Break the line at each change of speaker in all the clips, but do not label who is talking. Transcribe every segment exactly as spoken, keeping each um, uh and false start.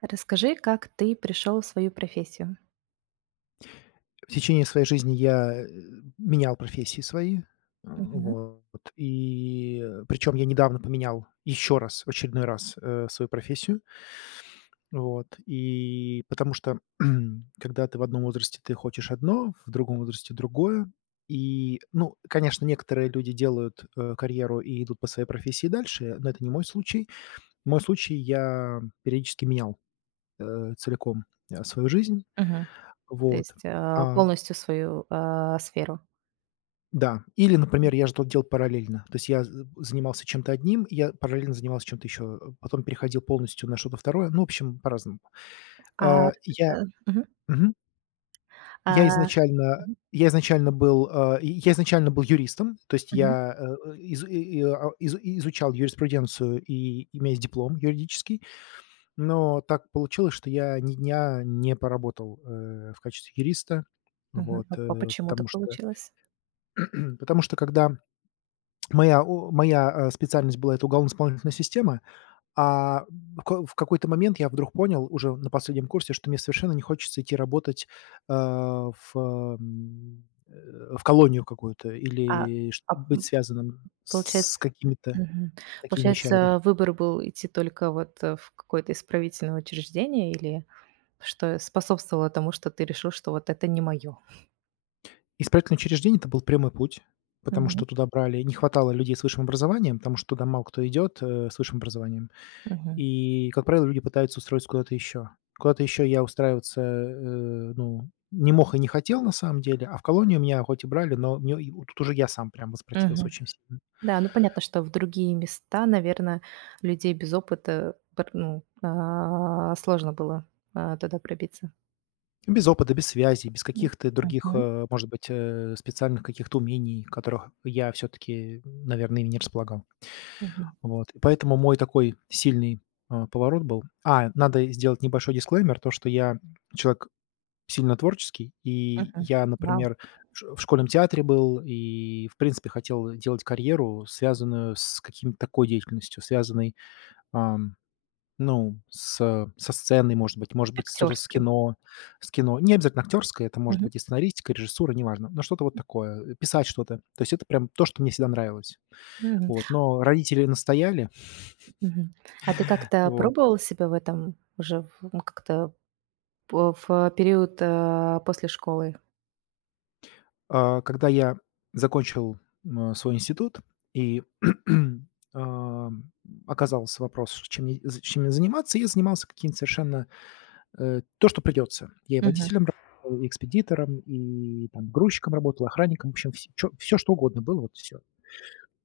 Расскажи, как ты пришел в свою профессию.
В течение своей жизни я, э, менял профессии свои. э,
Мгм.
Вот. И причем я недавно поменял еще раз, в очередной раз, э, свою профессию. Вот. И потому что, когда ты в одном возрасте, ты хочешь одно, в другом возрасте другое. И, ну, конечно, некоторые люди делают, э, карьеру и идут по своей профессии дальше, но это не мой случай. В моем случае я периодически менял, э, целиком, э, свою жизнь.
Мгм. То
Вот.
есть, э,
А
полностью свою, а, сферу.
Да, или, например, я же это делал параллельно. То есть я з э, занимался чем-то одним, я параллельно занимался чем-то еще, э, потом переходил полностью на что-то второе. Ну, в общем, по-разному.
А,
А, я
э, Мгм.
мгм. Я
А,
изначально
Мгм,
я изначально был, а, и- я изначально был юристом, то есть
мгм,
я, э, э, из и, и, э, а, из и изучал юриспруденцию, и у диплом юридический, но так получилось, что я ни дня не поработал, э, в качестве юриста.
мгм.
Вот,
А по
э,
Почему
потому
так
что
получилось?
потому что когда моя о моя, э, специальность была — это уголовно-исполнительная система, а в ка в какой-то момент я вдруг понял уже на последнем курсе, что мне совершенно не хочется идти работать, э, в, м, э, в колонию какую-то
А,
или чт
а,
быть связанным
получается
с какими-то
Мгм.
такими вещами, да.
Получается, выбор был идти только вот, э, в какое-то исправительное учреждение, или что способствовало тому, что ты решил, что вот это не мое?
Исправительное учреждение — это был прямой путь, потому
Мгм.
что туда брали не хватало людей с высшим образованием, потому что туда мало кто идет, э, с высшим образованием.
Мгм.
И, как правило, люди пытаются устроиться куда-то еще. Куда-то еще я устраиваться, э, ну, не мог и не хотел на самом деле, а в колонию меня хоть и брали, но мне и вот тут уже я сам прям воспротивился
Мгм.
очень сильно.
Да, ну понятно, что в другие места, наверное, людей без опыта пр ну, а, сложно было, а, туда пробиться.
Без опыта, без связей, без
М,
каких-то других,
Мгм,
э, может быть, э, специальных каких-то умений, которых я все-таки, наверное, ими не располагал.
мгм,
Вот. И поэтому мой такой сильный э, поворот был. А, надо сделать небольшой дисклеймер, то, что я человек сильно творческий. И
мгм.
я,
Вау,
например, в ш в школьном театре был и, в принципе, хотел делать карьеру, связанную с каким-то такой деятельностью, связанной, ам, ну, с со сценой, может быть, может быть, что-то с
актёрской.
кино с кино. Не обязательно актерское, это может
Мгм.
быть и сценаристика, и режиссура, неважно, но что-то вот такое, э, писать что-то. То есть это прям то, что мне всегда нравилось.
Мгм,
Вот, но родители настояли.
мгм. А ты как-то
Вот.
пробовал себя в этом уже в ну как-то по в период, а, после школы?
А когда я закончил, м, свой институт и, ам, оказался вопрос, с чем мне з чем мне заниматься, я занимался каким-то совершенно, э, то, что придется. Я и
Мгм,
водителем работал, и экспедитором, и там грузчиком работал, охранником. В общем, вс что угодно было, вот все.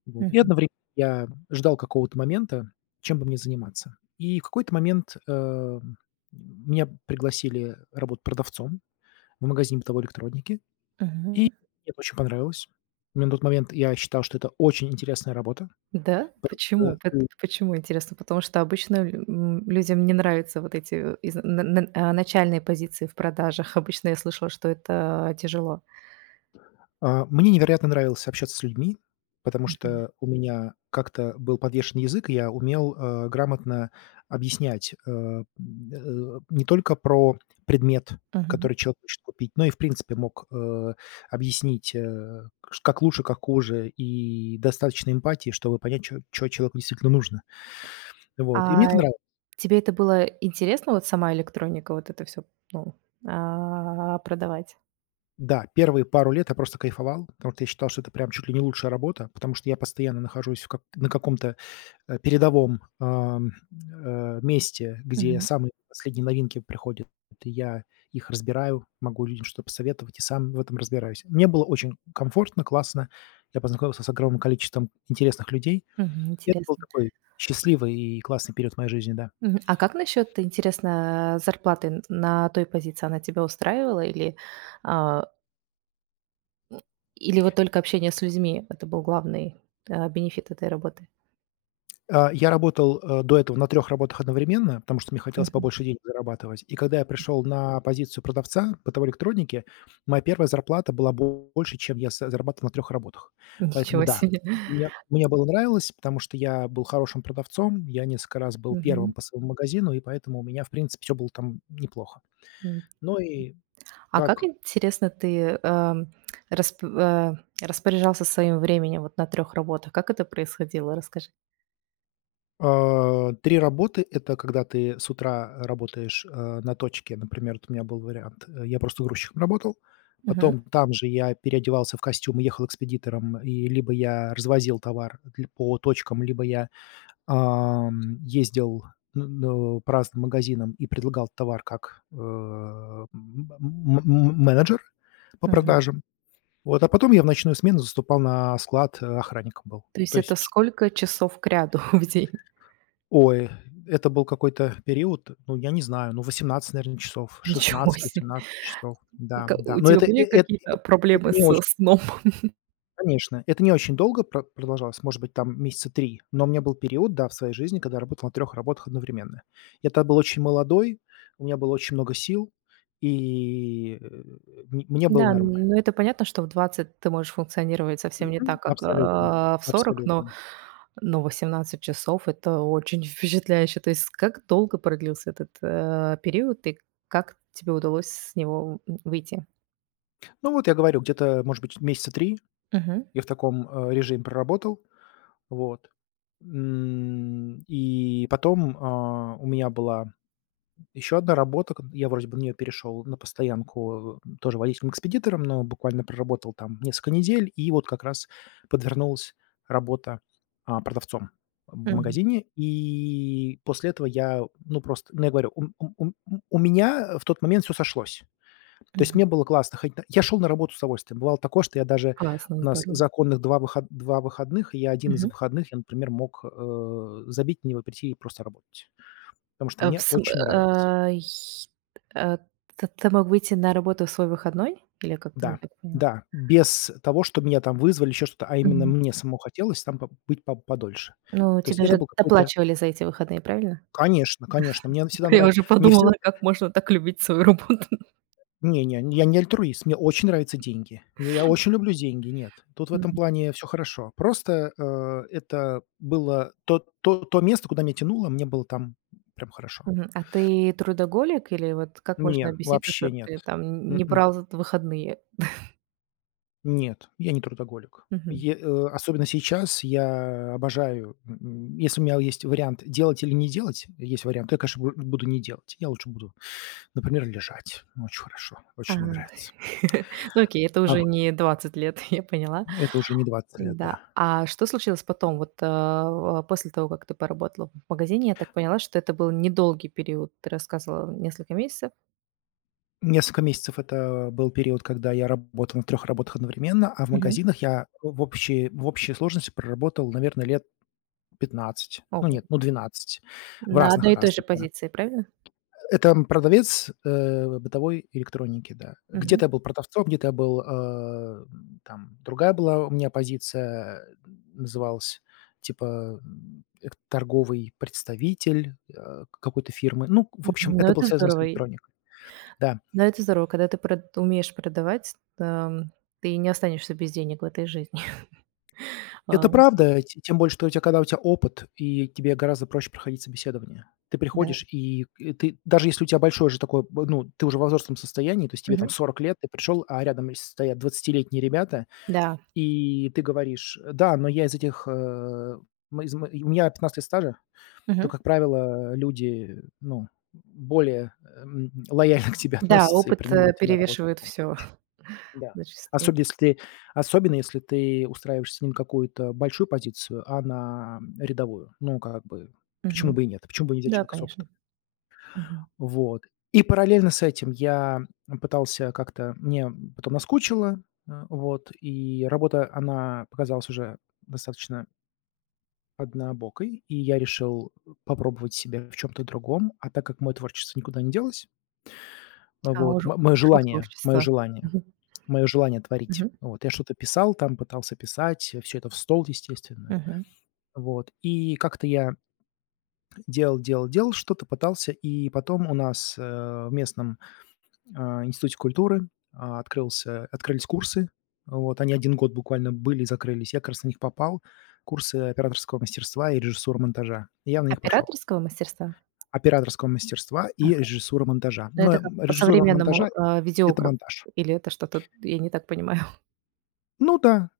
Вот. И
мгм,
одновременно я ждал какого-то момента, чем бы мне заниматься. И в какой-то момент, эм, меня пригласили работать продавцом в магазине бытовой электроники. И мне
мгм.
это очень понравилось. На тот момент я считал, что это очень интересная работа,
Да?
потому что
Почему? Пот
ты
Почему, интересно? Потому что обычно лю м, людям не нравятся вот эти, э, из на на а, начальные позиции в продажах. Обычно я слышала, что это тяжело.
а, мне невероятно нравилось общаться с людьми, потому
Мгм.
что у меня как-то был подвешен язык, и я умел, э, грамотно объяснять, э, м, э, не только про предмет,
Мгм.
который человек хочет купить, но и, в принципе, мог, э, объяснить, э, кш как лучше, как хуже, и достаточно эмпатии, чтобы понять, что чё человеку действительно нужно. Вот, и мне
А
это нравилось.
тебе это было интересно, вот сама электроника, вот это все продавать?
Да, первые пару лет я просто кайфовал, потому что я считал, что это прям чуть ли не лучшая работа, потому что я постоянно нахожусь в как на каком-то, э, передовом, ам, э, месте, где
Мгм.
самые последние новинки приходят. и Я их разбираю, могу людям что-то посоветовать и сам в этом разбираюсь. Мне было очень комфортно, классно. Я познакомился с огромным количеством интересных людей.
Мгм.
И Это был
Интересно.
такой счастливый и классный период моей жизни, да.
Мгм. А как насчет, интересно, зарплаты н на той позиции? Она тебя устраивала, или, а, или вот только общение с людьми — это был главный а, бенефит этой работы?
А, я работал, э, до этого на трех работах одновременно, потому что мне хотелось побольше денег зарабатывать. И когда я пришел на позицию продавца бытовой электроники, моя первая зарплата была бо- больше, чем я за зарабатывал на трех работах. Поэтому
Ничего
да,
себе.
мне мне было нравилось, потому что я был хорошим продавцом, я несколько раз был первым
Мгм.
по своему магазину, и поэтому у меня, в принципе, все было там неплохо.
М.
Ну и
А как,
как
интересно, ты, эм, расп э, распоряжался своим временем вот на трех работах? Как это происходило? Расскажи.
А, три работы — это когда ты с утра работаешь, э, на точке. Например, вот у меня был вариант, э, я просто грузчиком работал,
Мгм.
потом там же я переодевался в костюм и ехал экспедитором, и либо я развозил товар дл по точкам, либо я, ам, ездил н ну, по разным магазинам и предлагал товар как, э, м м м менеджер по
Мгм.
продажам. Вот, а потом я в ночную смену заступал на склад, э, охранником был.
То есть
То
это
есть
сколько часов кряду в день?
Ой, это был какой-то период, ну, я не знаю, ну, восемнадцать наверное часов,
Ничего себе.
шестнадцать-восемнадцать часов. Да,
Ну-ка,
да.
у
Но
тебя
это э
были
эт
какие-то
это
проблемы
не
со
очень
сном?
конечно, это не очень долго про продолжалось, может быть, там месяца три. Но у меня был период, да, в своей жизни, когда я работал на трех работах одновременно. Я тогда был очень молодой, у меня было очень много сил, и, э, м мне было
Да,
нормально.
ну это понятно, что в двадцать ты можешь функционировать совсем не
Мгм.
так, как, э,
Абсолютно,
в сорок. но
абсолютно.
но восемнадцать часов — это очень впечатляюще. То есть как долго продлился этот, э, период и как тебе удалось с него, м, выйти?
Ну, вот я говорю, где-то, может быть, месяца три
Мгм.
я в таком, э, режиме проработал. Вот. М, и потом, а, у меня была еще одна работа, к я вроде бы на нее перешел на постоянку, э, тоже водителем-экспедитором, но буквально проработал там несколько недель, и вот как раз подвернулась работа, а, продавцом в
Мгм.
магазине. И после этого я, ну, просто, ну, я говорю, у м у у меня в тот момент все сошлось. То есть
Мгм.
мне было классно ходить на я шел на работу с удовольствием. Бывало такое, что я даже
Классно,
у нас
здорово.
законных два выход два выходных, и я один из
Мгм.
выходных, я, например, мог, э, забить на него, прийти и просто работать, потому что
Э, в
мне
см
очень нравилось.
а, й э, т ты мог выйти на работу в свой выходной, или как-то не
Да,
так поняла?
да, без того, что меня там вызвали, еще что-то, а именно
Мгм.
мне самому хотелось там по- быть по подольше.
Ну,
То есть
тебе
это
же
был какой-то
доплачивали за эти выходные, правильно?
Конечно, конечно, мне всегда
Я
нрав
уже
мне всегда
подумала, как можно так любить свою работу.
не не, я не альтруист, мне очень нравятся деньги. Я я очень люблю деньги, нет. Тут в этом
Мгм.
плане все хорошо. Просто, э, это было то то то место, куда меня тянуло, мне было там прям хорошо.
Мгм. А ты трудоголик, или вот как можно
Не,
объяснить то,
вообще
что
нет.
ты там не
м
брал з выходные?
Нет, я не трудоголик.
Мгм.
Е э, особенно сейчас я обожаю, м, если у меня есть вариант делать или не делать, есть вариант, то я, конечно, бу буду не делать. Я лучше буду, например, лежать. Очень хорошо, очень мне
Ага.
нравится.
Ну окей, это
А,
уже не двадцать лет, я поняла.
это уже не двадцать лет,
Да.
да.
А что случилось потом? Вот, а, после того, как ты поработала в магазине, я так поняла, что это был недолгий период. Ты рассказывала, несколько месяцев.
Несколько месяцев это был период, когда я работал на трех работах одновременно, а в
Мгм.
магазинах я в общей в общей сложности проработал, наверное, лет пятнадцать. Ну,
Ого.
нет, ну, двенадцать. В
На одной и той же
разных-разных, да.
позиции, правильно?
Это, продавец, э, бытовой электроники, да.
Мгм.
Где-то я был продавцом, где-то я был, э, там другая была у меня позиция, э, называлась типа, м, эк торговый представитель, э, какой-то фирмы. Ну, в общем,
Мгм. Ну,
это было
это
связано с
здорово.
электроникой. Да.
Но это здорово, когда ты прод умеешь продавать, эм, ты не останешься без денег в этой жизни.
Это
А,
правда, те тем больше, что у тебя когда у тебя опыт, и тебе гораздо проще проходить собеседование. Ты
да.
приходишь, и и ты даже если у тебя большое же такое, б ну, ты уже во взрослом состоянии, то есть тебе там
Мгм.
сорок лет, ты пришел, а рядом стоят двадцатилетние ребята,
Да.
и ты говоришь: "Да, но я из этих, э, мы из м у меня пятнадцать лет стажа". То,
Мгм.
как правило, люди, ну, более, эм, лояльно к тебе
Да,
относятся и
опыт, э,
принимают тебя на работу в
перевешивает
любом
все,
случае. Да.
зачастую.
Особенно если ты особенно если ты устраиваешь с ним какую-то большую позицию, а на, рядовую. Ну, как бы, почему
Мгм.
бы и нет? Почему бы нельзя взять
Да,
человека с
конечно.
опытом?
Мгм.
Вот. И параллельно с этим я, пытался как-то мне потом наскучило, э, вот, и работа, она показалась уже достаточно однобокой, и я решил попробовать себя в чем то другом. А так как мое творчество никуда не делось
А,
вот
уже
мо мое
ушел в
желание мое
творчество.
желание
Мгм.
мое желание творить.
Мгм.
Вот я что-то писал там, пытался писать, все это в стол, естественно.
Мгм.
Вот и как-то я делал делал делал что-то, пытался, и потом у нас, э, в местном, а, институте культуры, а, открылся открылись курсы. Вот они один год буквально были и закрылись. Я как раз на них попал. Курсы операторского мастерства и режиссура монтажа. И Я на них пошел.
Операторского мастерства?
Операторского мастерства и
Ага.
режиссура монтажа.
Ну,
Но,
это как
м, режиссура
по-современному,
монтажа —
а,
это
видеограф,
монтаж.
или это что-то я не так понимаю?
Ну да,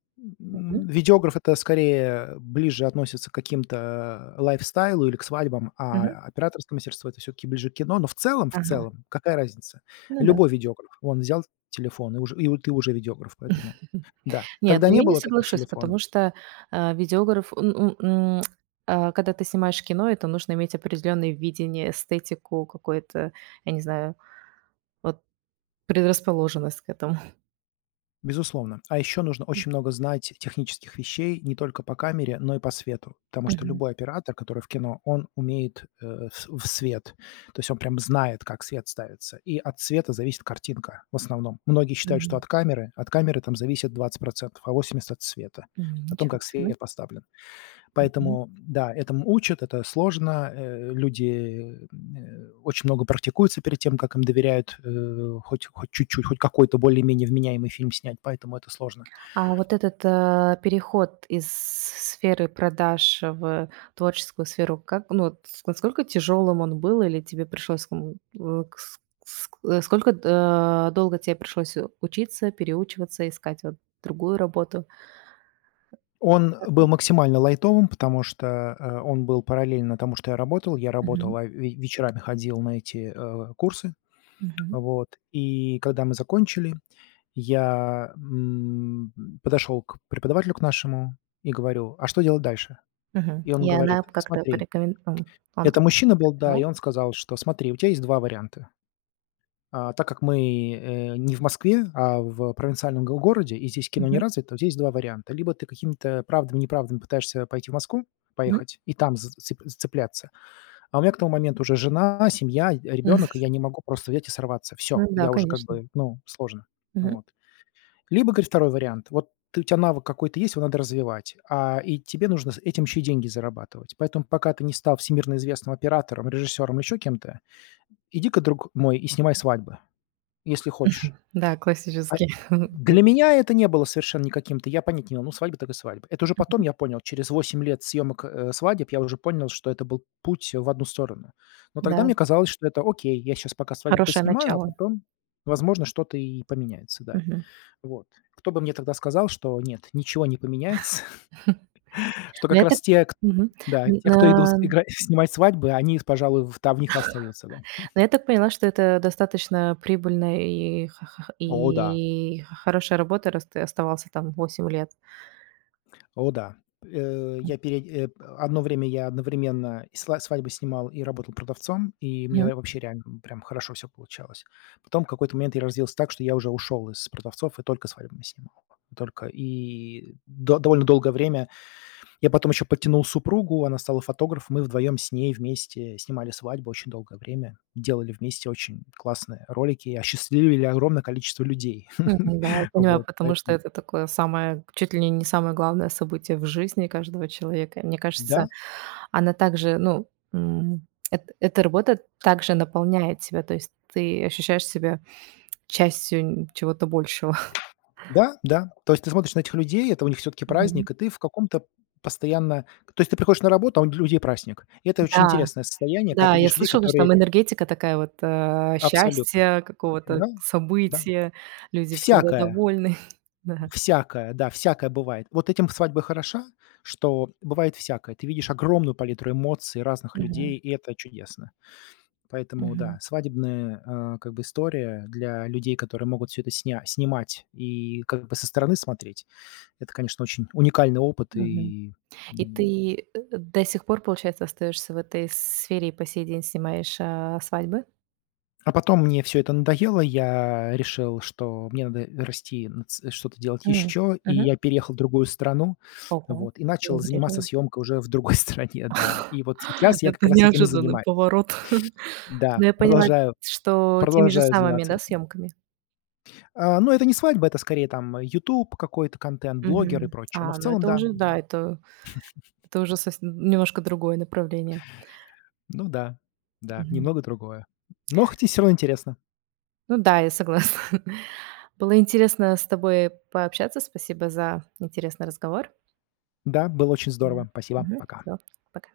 Мгм.
м, видеограф — это скорее ближе относится к каким-то, э, лайфстайлу или к свадьбам, а
Мгм.
операторское мастерство — это все таки ближе к кино. Но в целом, в
Ага.
целом, какая разница?
Ну да.
Любой видеограф, он взял телефон, и уже и у ты уже видеограф, поэтому да.
Нет,
Тогда
ну
не
я не
было таких
соглашусь,
телефонов.
потому что, э, видеограф, он он, м, а, когда ты снимаешь кино, это нужно иметь определенное видение, эстетику, какое-то, я не знаю, вот предрасположенность к этому.
Безусловно. А еще нужно очень много знать технических вещей не только по камере, но и по свету. Потому что
Мгм.
любой оператор, который в кино, он умеет э, в в свет. То есть он прям знает, как свет ставится. И от света зависит картинка в основном. Многие считают, что
Мгм.
от камеры, от камеры там зависит двадцать процентов, а восемьдесят процентов от света,
М,
о том,
ничего
как
себе.
свет поставлен. Поэтому, да, этому учат, это сложно. Э, люди, э, очень много практикуются перед тем, как им доверяют, э, хоть хоть чуть-чуть, хоть какой-то более-менее вменяемый фильм снять, поэтому это сложно.
А вот этот, э, переход из сферы продаж в творческую сферу, как, ну, вот с насколько тяжелым он был, или тебе пришлось, м, э, к с ск э, сколько, э, долго тебе пришлось у- учиться, переучиваться, искать вот другую работу?
Он был максимально лайтовым, потому что, э, он был параллельно тому, что я работал. Я работал,
Мгм,
а ве вечерами ходил на эти, э, курсы.
мгм,
Вот. И когда мы закончили, я, м, подошел к преподавателю к нашему и говорю: "А что делать дальше?"
мгм.
И он
И
говорит:
она как-то
"Смотри".
порекомен ну, Он
Это
как-то
мужчина был, да, и
порекомендовал?
он сказал, что смотри, у тебя есть два варианта. А, так как мы, э, не в Москве, а в провинциальном го городе, и здесь кино не
Мгм,
развито, у тебя есть два варианта. Либо ты какими-то правдами-неправдами пытаешься пойти в Москву,
мгм.
поехать и там за цеп зацепляться. А у меня к тому моменту уже жена, семья,
Мгм.
ребенок, и я не могу просто взять и сорваться. Все,
Ну да,
я уже как
конечно.
бы, ну, сложно.
Мгм.
Вот. Либо, говорит, второй вариант. Вот ты у тебя навык какой-то есть, его надо развивать, а, и тебе нужно с этим еще и деньги зарабатывать. Поэтому пока ты не стал всемирно известным оператором, режиссером или еще кем-то, иди-ка, друг мой, и снимай свадьбы, если хочешь.
Да,
А
классический путь.
для меня это не было совершенно никаким-то, я понять не имел, ну, свадьба так и свадьба. Это уже потом
Мгм.
я понял, через восемь лет съемок, э, свадеб я уже понял, что это был путь в одну сторону. Но
Да,
тогда мне казалось, что это окей, я сейчас пока свадьбу
хорошее
поснимаю, а
начало.
потом, возможно, что-то и поменяется, да.
Мгм.
Вот. Кто бы мне тогда сказал, что нет, ничего не поменяется, что
Но
как
я так
раз те, к
Мгм.
да,
Н
те,
на
кто идут игра снимать свадьбы, они, пожалуй, в давних остаются, да.
но я так поняла, что это достаточно прибыльная и ха ха
О да,
и х хорошая работа, раз ты оставался там восемь лет.
о да. Э, я перед э, одно время я одновременно и сла свадьбы снимал и работал продавцом, и мне
Мгм.
вообще реально прям хорошо все получалось. Потом в какой-то момент я разделился так, что я уже ушел из продавцов и только свадебные снимал. Только и до довольно долгое время. Я потом еще подтянул супругу, она стала фотографом. Мы вдвоем с ней вместе снимали свадьбу очень долгое время, делали вместе очень классные ролики и осчастливили огромное количество людей.
Мгм. Да, я понимаю,
Вот,
потому что
поэтому
это такое, самое чуть ли не самое главное событие в жизни каждого человека. И мне кажется,
да,
она также, ну, м, эт эта работа также наполняет тебя, то есть ты ощущаешь себя частью чего-то большего.
да, да. То есть ты смотришь на этих людей, это у них все-таки
Мгм.
праздник, и ты в каком-то постоянно, то есть ты приходишь на работу, а у людей праздник. И это очень
Да.
интересное состояние, когда ты
Да, я
видишь людей,
слышала, что
которые
там энергетика такая, вот, э,
абсолютно,
счастья, какого-то
да, да,
события, люди всегда
всякое.
довольны.
Всякое, да, всякое бывает. Вот этим свадьба хороша, что бывает всякое. Ты видишь огромную палитру эмоций разных
Да.
людей,
Мгм.
и это чудесно. Поэтому да,
Мгм.
свадебная, а, как бы история для людей, которые могут все это сня снимать и как бы со стороны смотреть. Это, конечно, очень уникальный опыт
Мгм.
и,
И
м,
ты, э, до сих пор, получается, остаешься в этой сфере и по сей день снимаешь, а, свадьбы?
а потом мне все это надоело, я решил, что мне надо расти, нац что-то делать
М.
еще, и
Мгм.
я переехал в другую страну,
Ого,
вот, и начал заниматься
мигрировала.
съемкой уже в другой стране, да. И вот сейчас я как
Это
раз этим и
неожиданный
занимаюсь.
поворот.
Да,
Но я поняла,
продолжаю
что теми же
продолжаю
самыми,
заниматься
да,
этим.
съемками?
А, ну, это не свадьба, это скорее там ютуб какой-то контент, блогер и
Мгм.
прочее. Но в
А, ну
целом
это
да,
уже,
да.
да, это это уже совсем немножко другое направление.
Ну да, да,
Мгм.
немного другое. Но хоть и всё равно интересно.
Ну да, я согласна. Было интересно с тобой пообщаться. Спасибо за интересный разговор.
Да, было очень здорово. Спасибо.
Да.
Пока.
Все. Пока.